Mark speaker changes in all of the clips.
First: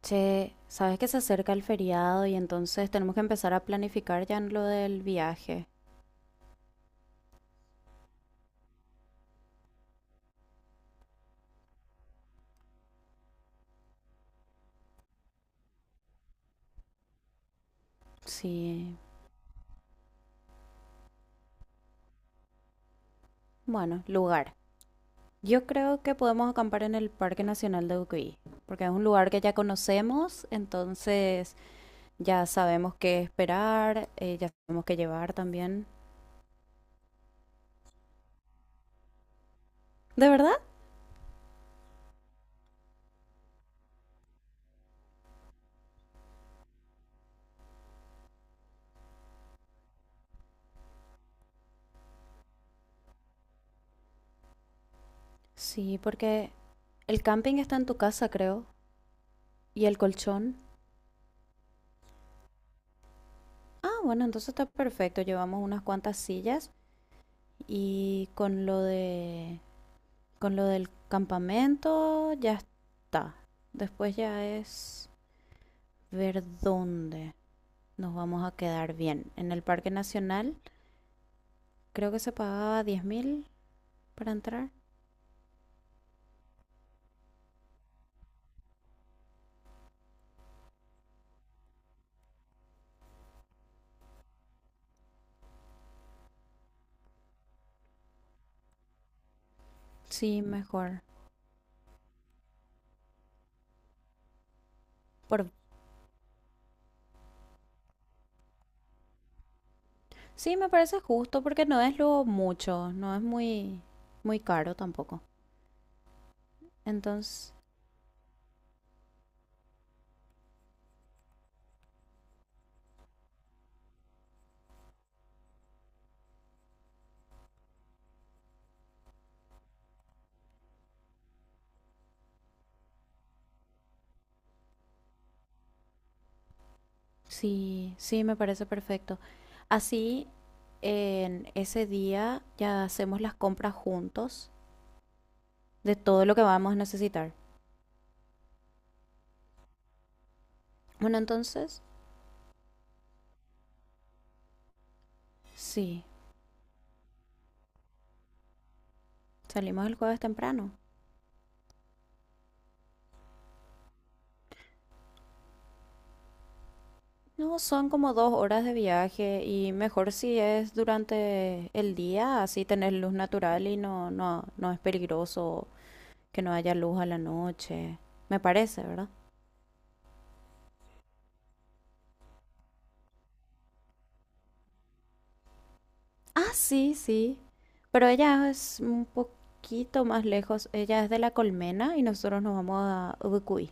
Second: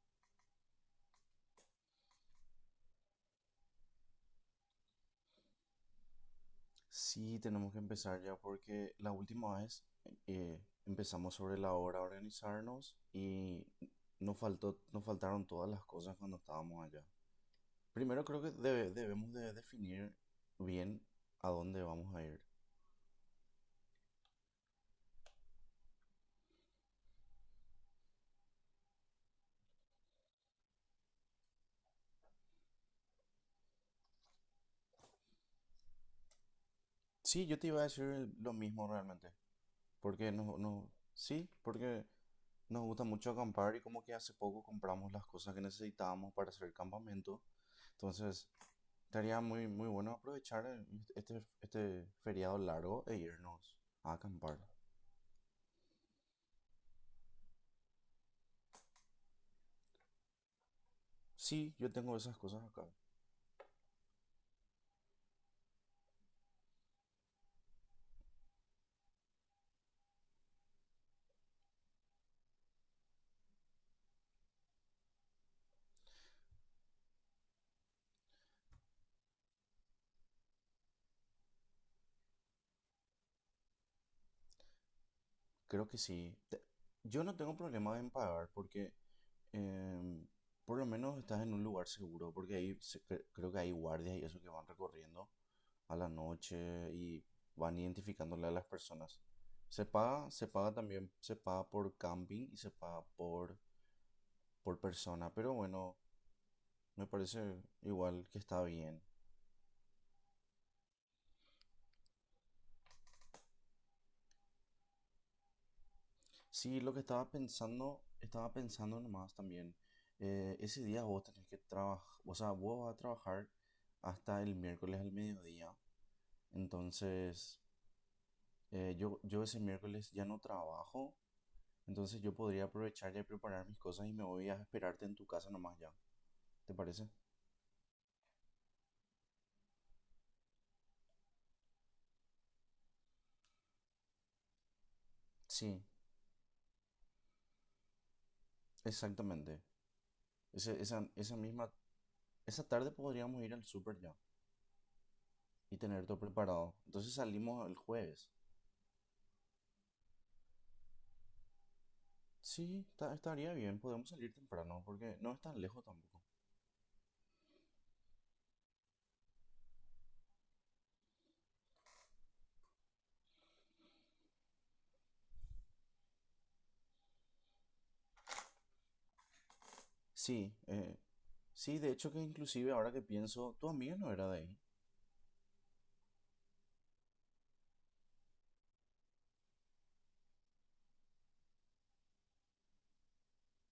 Speaker 1: Che, sabes que se acerca el feriado y entonces tenemos que empezar a planificar ya en lo del viaje.
Speaker 2: Sí, tenemos que empezar ya porque la última vez empezamos sobre la hora a organizarnos y nos faltaron todas las cosas cuando estábamos allá. Primero creo que
Speaker 1: Sí,
Speaker 2: debemos de definir bien a dónde vamos a ir.
Speaker 1: bueno, lugar. Yo creo que podemos acampar en el Parque Nacional de Ucuy, porque es un lugar que ya conocemos, entonces ya sabemos qué esperar, ya sabemos qué llevar también.
Speaker 2: Sí, yo te iba a decir lo mismo realmente,
Speaker 1: ¿De
Speaker 2: porque
Speaker 1: verdad?
Speaker 2: sí, porque nos gusta mucho acampar y como que hace poco compramos las cosas que necesitábamos para hacer el campamento. Entonces, estaría muy, muy bueno aprovechar este feriado largo e irnos a acampar.
Speaker 1: Sí, porque el camping está en tu casa, creo, y el colchón.
Speaker 2: Sí, yo tengo esas cosas acá.
Speaker 1: Ah, bueno, entonces está perfecto. Llevamos unas cuantas sillas y con lo del campamento ya está. Después ya es ver dónde nos vamos a quedar bien. En el Parque Nacional creo que se pagaba 10.000 para entrar.
Speaker 2: Creo que sí. Yo no tengo problema en pagar porque, em, por lo menos estás en un lugar seguro, porque ahí creo que hay guardias y eso que van recorriendo a la noche y van identificándole a las personas.
Speaker 1: Sí, mejor.
Speaker 2: Se paga por camping y se paga por persona,
Speaker 1: Por...
Speaker 2: pero bueno, me parece igual que está bien.
Speaker 1: Sí, me parece justo porque no es lo mucho, no es muy, muy caro tampoco.
Speaker 2: Sí, lo que
Speaker 1: Entonces,
Speaker 2: estaba pensando nomás también. Ese día vos tenés que trabajar, o sea, vos vas a trabajar hasta el miércoles al mediodía. Entonces, yo ese miércoles ya no trabajo. Entonces, yo podría aprovechar ya y preparar mis cosas y me voy a esperarte en tu casa nomás ya. ¿Te parece?
Speaker 1: sí, sí, me parece perfecto. Así, en ese día ya hacemos las compras juntos
Speaker 2: Sí,
Speaker 1: de todo lo que vamos a necesitar.
Speaker 2: exactamente.
Speaker 1: Bueno,
Speaker 2: Esa misma,
Speaker 1: entonces,
Speaker 2: esa tarde podríamos ir al súper ya y
Speaker 1: sí,
Speaker 2: tener todo preparado. Entonces, salimos el jueves.
Speaker 1: salimos el jueves temprano.
Speaker 2: Sí, estaría bien, podemos salir temprano porque no es tan lejos tampoco.
Speaker 1: No, son como dos horas de viaje y mejor si es durante el día, así tenés luz natural y no es peligroso que no haya luz a la noche. Me parece, ¿verdad?
Speaker 2: Sí, sí, de hecho que inclusive ahora que pienso, tu amiga no era de ahí.
Speaker 1: Ah, sí, sí. Pero ella es un poquito más lejos. Ella es de La Colmena y nosotros nos vamos a Ubucuy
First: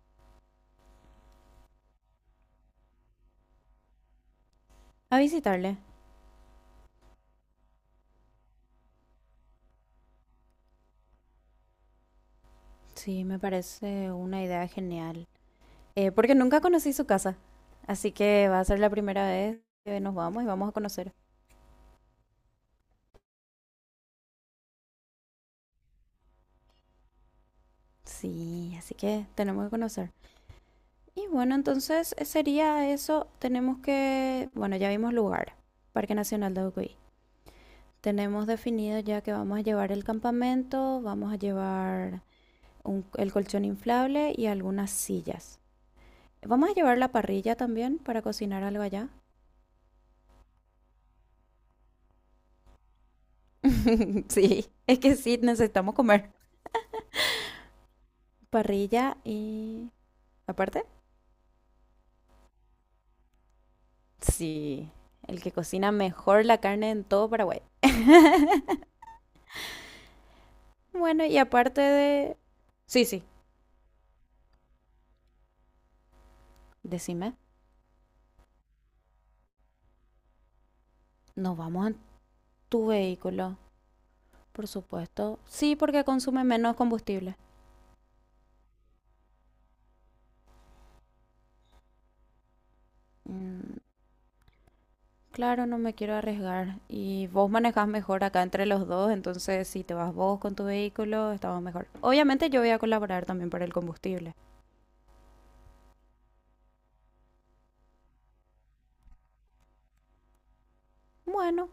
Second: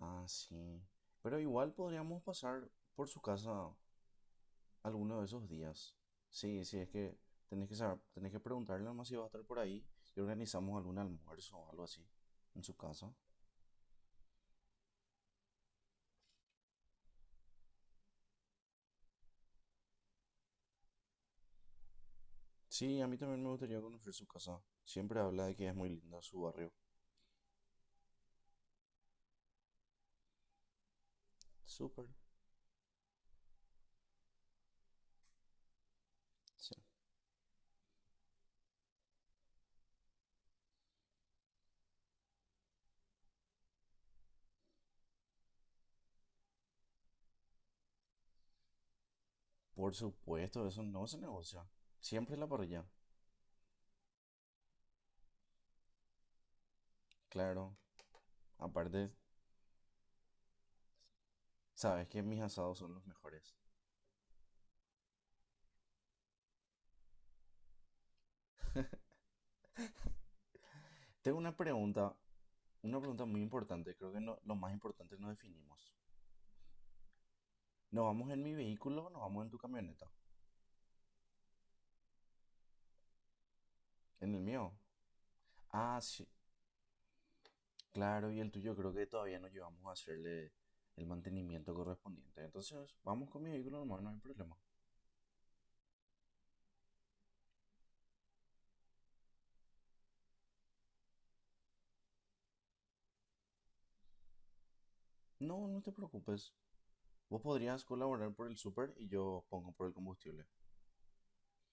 Speaker 2: Ah, sí. Pero igual podríamos pasar por su casa
Speaker 1: a
Speaker 2: alguno de esos
Speaker 1: visitarle.
Speaker 2: días. Sí, sí, es que tenés que saber, tenés que preguntarle nomás si va a estar por ahí y organizamos algún almuerzo o algo así en su casa.
Speaker 1: Sí, me parece una idea genial. Porque nunca conocí su casa. Así que va a ser la primera vez que nos vamos y vamos a conocer.
Speaker 2: Sí, a mí también me gustaría conocer su casa. Siempre habla de que es muy linda su barrio.
Speaker 1: Sí, así que tenemos que conocer. Y bueno,
Speaker 2: Súper.
Speaker 1: entonces sería eso. Tenemos que, bueno, ya vimos lugar, Parque Nacional de
Speaker 2: Sí.
Speaker 1: Ucuy. Tenemos definido ya que vamos a llevar el campamento, vamos a llevar el colchón inflable y algunas sillas. Vamos a llevar la parrilla también para cocinar algo allá.
Speaker 2: Por supuesto, eso no se negocia. Siempre la parrilla.
Speaker 1: Sí, es que sí, necesitamos comer.
Speaker 2: Claro, aparte,
Speaker 1: Parrilla y... Aparte.
Speaker 2: sabes que mis asados son los mejores.
Speaker 1: Sí, el que cocina mejor la carne en todo Paraguay. Bueno,
Speaker 2: Tengo
Speaker 1: y aparte de...
Speaker 2: una
Speaker 1: Sí, sí,
Speaker 2: pregunta muy importante, creo que no, lo más importante nos definimos.
Speaker 1: decime,
Speaker 2: ¿Nos vamos en mi vehículo o nos vamos en tu camioneta?
Speaker 1: nos vamos en tu vehículo,
Speaker 2: ¿En el
Speaker 1: por
Speaker 2: mío?
Speaker 1: supuesto. Sí,
Speaker 2: Ah,
Speaker 1: porque
Speaker 2: sí,
Speaker 1: consume menos combustible.
Speaker 2: claro, y el tuyo creo que todavía no llevamos a hacerle el mantenimiento correspondiente. Entonces, vamos con mi vehículo
Speaker 1: Mm,
Speaker 2: normal, no hay problema.
Speaker 1: claro, no me quiero arriesgar. Y vos manejás mejor acá entre los dos, entonces si te vas vos con tu vehículo, estamos mejor. Obviamente yo voy a colaborar también para el combustible.
Speaker 2: No, no te preocupes. Vos podrías colaborar por el súper y yo pongo por el combustible.
Speaker 1: Bueno,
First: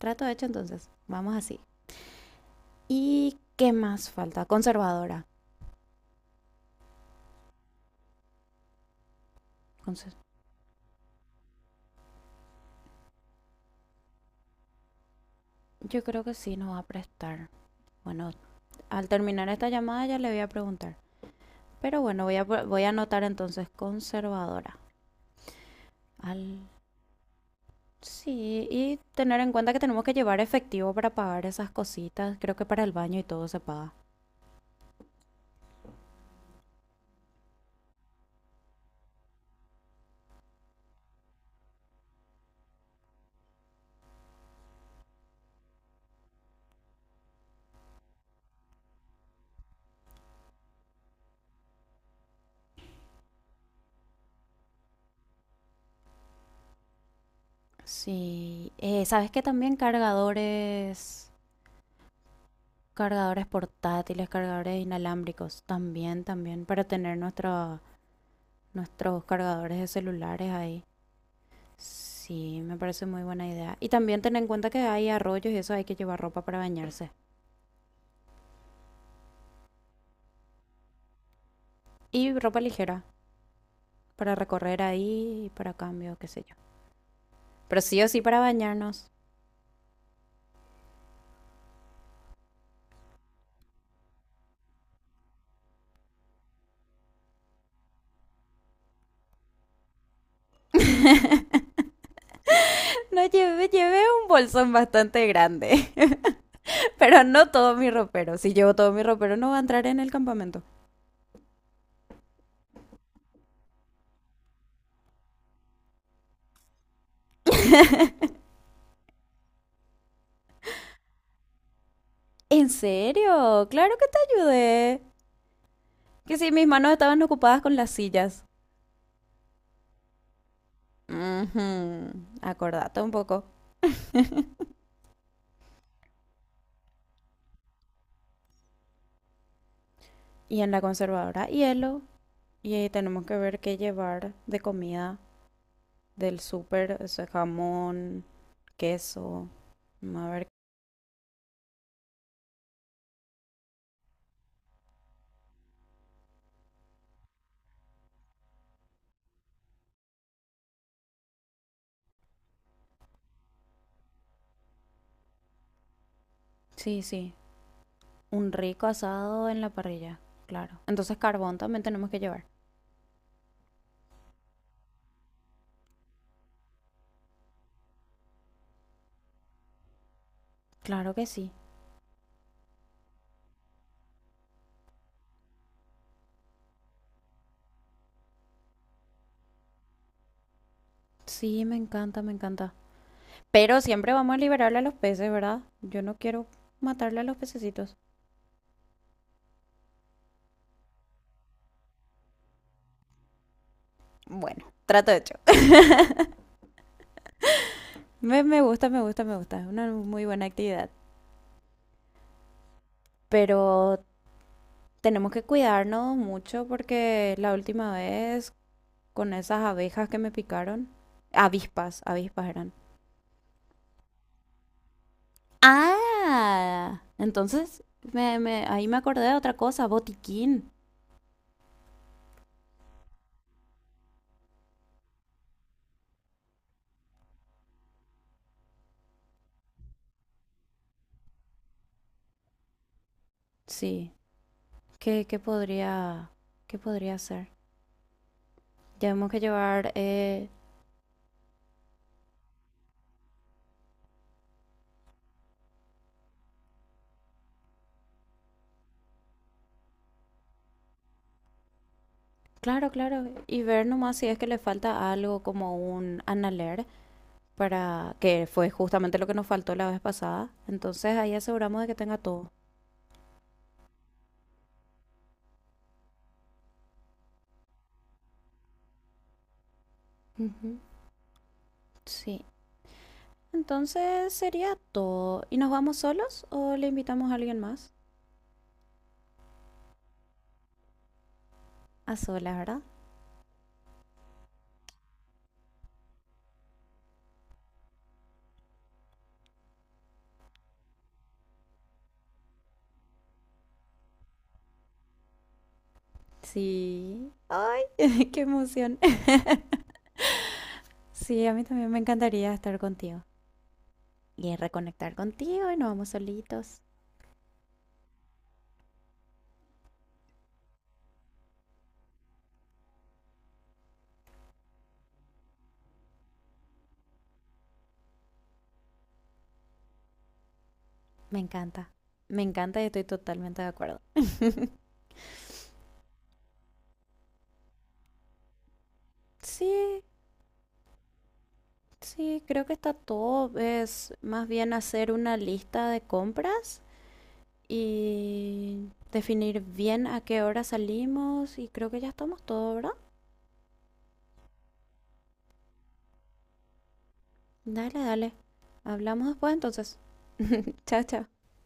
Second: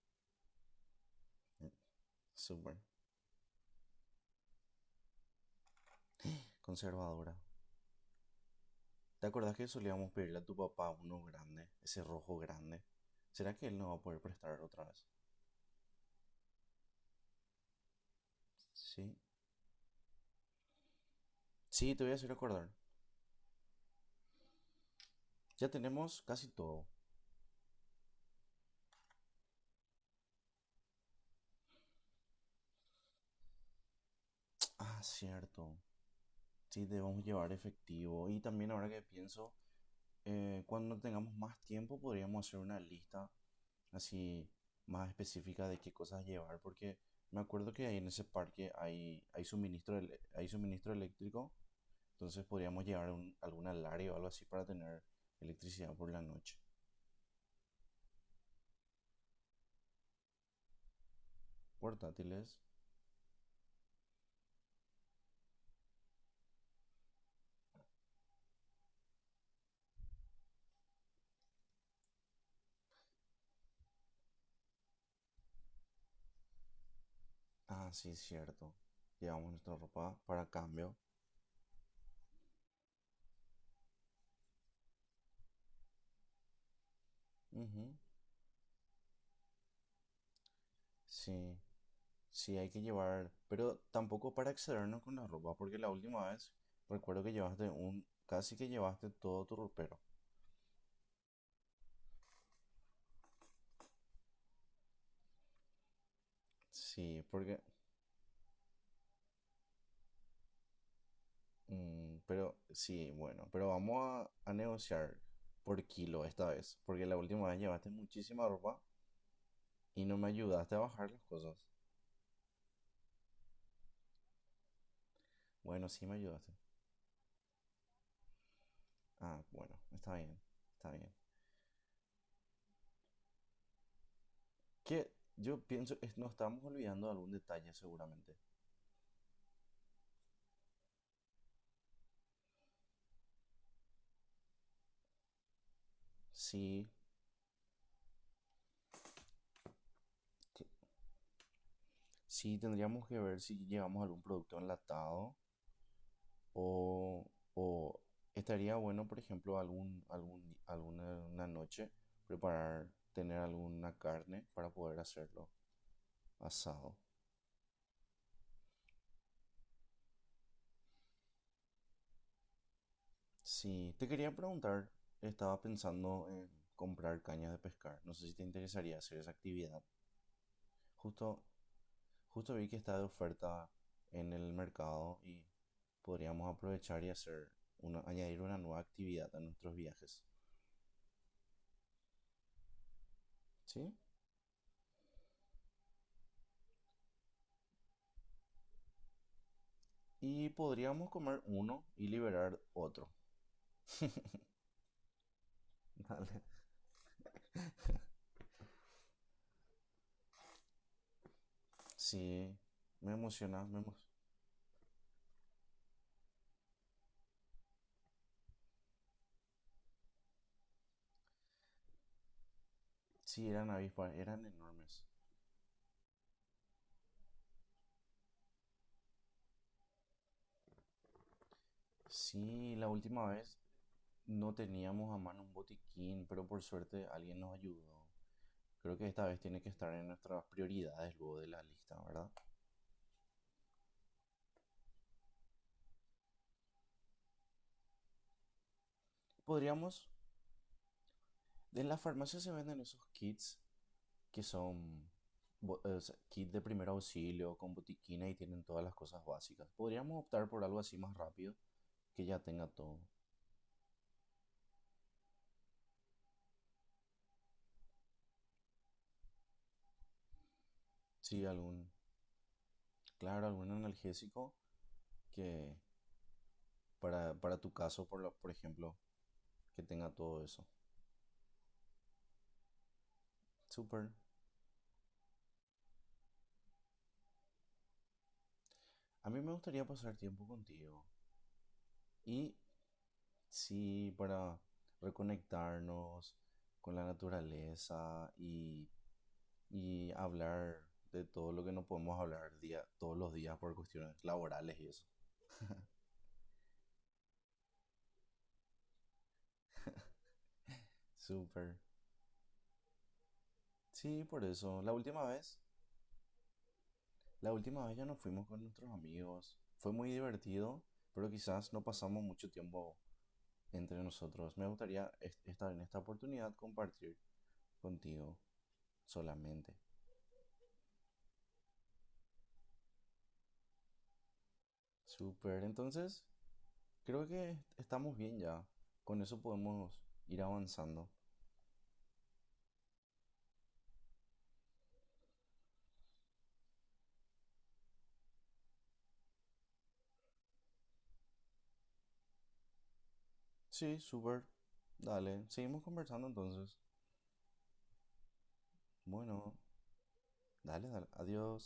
Speaker 1: trato hecho entonces. Vamos así.
Speaker 2: Eh, Súper.
Speaker 1: ¿Y qué más falta? Conservadora.
Speaker 2: Conservadora. ¿Te acordás que solíamos
Speaker 1: Conse-
Speaker 2: pedirle a tu papá uno grande, ese rojo grande? ¿Será que él no va a poder prestar otra vez?
Speaker 1: yo creo que sí nos va a prestar. Bueno, al
Speaker 2: Sí.
Speaker 1: terminar esta llamada ya le voy a preguntar.
Speaker 2: Sí,
Speaker 1: Pero
Speaker 2: te voy a
Speaker 1: bueno,
Speaker 2: hacer acordar.
Speaker 1: voy a anotar entonces conservadora.
Speaker 2: Ya tenemos
Speaker 1: Al...
Speaker 2: casi todo.
Speaker 1: Sí, y tener en cuenta que tenemos que llevar efectivo para pagar esas cositas. Creo que para el baño y todo se paga.
Speaker 2: Ah, cierto. Sí, debemos llevar efectivo. Y también ahora que pienso, cuando tengamos más tiempo podríamos hacer una lista así más específica de qué cosas llevar, porque me acuerdo que ahí en ese parque hay suministro, hay suministro eléctrico, entonces podríamos llevar algún alario o algo así para tener electricidad por la noche.
Speaker 1: Sí, ¿sabes qué? También cargadores,
Speaker 2: Portátiles.
Speaker 1: cargadores portátiles, cargadores inalámbricos. Para tener nuestros cargadores de celulares ahí. Sí, me parece muy buena idea. Y también ten en cuenta que hay arroyos y eso hay que llevar ropa para bañarse.
Speaker 2: Ah, sí, cierto. Llevamos nuestra ropa para cambio.
Speaker 1: Y ropa ligera para recorrer ahí, para cambio, qué sé yo. Pero
Speaker 2: Ujú.
Speaker 1: sí o sí para bañarnos.
Speaker 2: Sí. Sí, hay que llevar, pero tampoco para excedernos con la ropa, porque la última vez recuerdo que llevaste un, casi que llevaste todo tu ropero.
Speaker 1: No llevé, llevé un bolsón bastante grande,
Speaker 2: Sí,
Speaker 1: pero no
Speaker 2: porque,
Speaker 1: todo mi ropero. Si llevo todo mi ropero no va a entrar en el campamento.
Speaker 2: pero sí, bueno, pero vamos a negociar por kilo esta vez, porque la última vez llevaste muchísima ropa y no me ayudaste a bajar las cosas.
Speaker 1: ¿En serio? Claro que te ayudé.
Speaker 2: Bueno, sí me
Speaker 1: Que
Speaker 2: ayudaste.
Speaker 1: sí, mis manos estaban ocupadas con las sillas.
Speaker 2: Ah, bueno, está bien, está bien.
Speaker 1: Ujú, acordate un poco.
Speaker 2: Que yo pienso, nos estamos olvidando de algún detalle seguramente.
Speaker 1: Y en la conservadora, hielo. Y ahí tenemos que ver qué llevar de comida del
Speaker 2: Sí,
Speaker 1: súper, o sea, jamón, queso. A ver.
Speaker 2: sí, tendríamos que ver si llevamos algún producto enlatado o, o estaría bueno, por ejemplo, alguna una noche preparar, tener alguna carne para poder hacerlo asado.
Speaker 1: Sí, sí. Un rico asado en la parrilla, claro. Entonces carbón también tenemos que llevar.
Speaker 2: Sí, te quería preguntar, estaba pensando en comprar cañas de pescar. No sé si te interesaría hacer esa actividad.
Speaker 1: Claro que
Speaker 2: Justo,
Speaker 1: sí.
Speaker 2: justo vi que está de oferta en el mercado y podríamos aprovechar y hacer añadir una nueva actividad a nuestros viajes.
Speaker 1: Sí, me encanta, me encanta.
Speaker 2: ¿Sí?
Speaker 1: Pero siempre vamos a liberarle a los peces, ¿verdad? Yo no quiero matarle a los pececitos.
Speaker 2: Y podríamos comer uno y liberar otro.
Speaker 1: Bueno, trato hecho.
Speaker 2: Dale.
Speaker 1: Me gusta, me gusta, me gusta. Es una muy buena actividad.
Speaker 2: Sí, me emociona,
Speaker 1: Pero tenemos que cuidarnos mucho porque la última vez con esas abejas que me picaron, avispas, avispas eran.
Speaker 2: sí, eran avispas, eran enormes.
Speaker 1: Ah, entonces ahí me acordé de otra cosa, botiquín.
Speaker 2: Sí, la última vez no teníamos a mano un botiquín, pero por suerte alguien nos ayudó. Creo que esta vez tiene que estar en nuestras prioridades luego de la lista, ¿verdad?
Speaker 1: Sí, ¿qué, qué podría, ¿qué podría ser? Tenemos que llevar,
Speaker 2: Podríamos... En las farmacias se venden esos kits que son o sea, kit de primer auxilio con botiquina y tienen todas las cosas básicas. Podríamos optar por algo así más rápido que ya tenga
Speaker 1: claro,
Speaker 2: todo.
Speaker 1: claro, y ver nomás si es que le falta algo como un analer para que fue justamente lo que nos faltó la vez pasada. Entonces ahí
Speaker 2: Sí,
Speaker 1: aseguramos de que tenga todo.
Speaker 2: claro, algún analgésico que para tu caso, por ejemplo, que tenga todo eso.
Speaker 1: Ujú. Sí,
Speaker 2: Súper.
Speaker 1: entonces sería todo. ¿Y nos vamos solos o le invitamos a alguien más?
Speaker 2: A mí me gustaría pasar tiempo contigo.
Speaker 1: A
Speaker 2: Y
Speaker 1: solas, ¿verdad?
Speaker 2: sí, para reconectarnos con la naturaleza y hablar de todo lo que no podemos todos los días por cuestiones laborales y eso.
Speaker 1: Sí. Ay, qué emoción. Sí, a mí
Speaker 2: Súper.
Speaker 1: también me encantaría estar contigo
Speaker 2: Sí, por
Speaker 1: y
Speaker 2: eso.
Speaker 1: reconectar contigo y nos vamos solitos.
Speaker 2: La última vez ya nos fuimos con nuestros amigos. Fue muy divertido, pero quizás no pasamos mucho tiempo entre nosotros. Me gustaría estar en esta oportunidad compartir contigo solamente.
Speaker 1: Me encanta. Me encanta y estoy totalmente de acuerdo.
Speaker 2: Súper, entonces creo que estamos bien ya. Con eso podemos
Speaker 1: Sí,
Speaker 2: ir avanzando.
Speaker 1: sí, creo que está todo. Es más bien hacer una lista de compras y definir bien a qué hora salimos y creo que ya estamos todo, ¿verdad?
Speaker 2: Sí, súper. Dale, seguimos conversando entonces.
Speaker 1: Dale, dale. Hablamos después
Speaker 2: Bueno,
Speaker 1: entonces.
Speaker 2: dale,
Speaker 1: Chao,
Speaker 2: dale.
Speaker 1: chao.
Speaker 2: Adiós.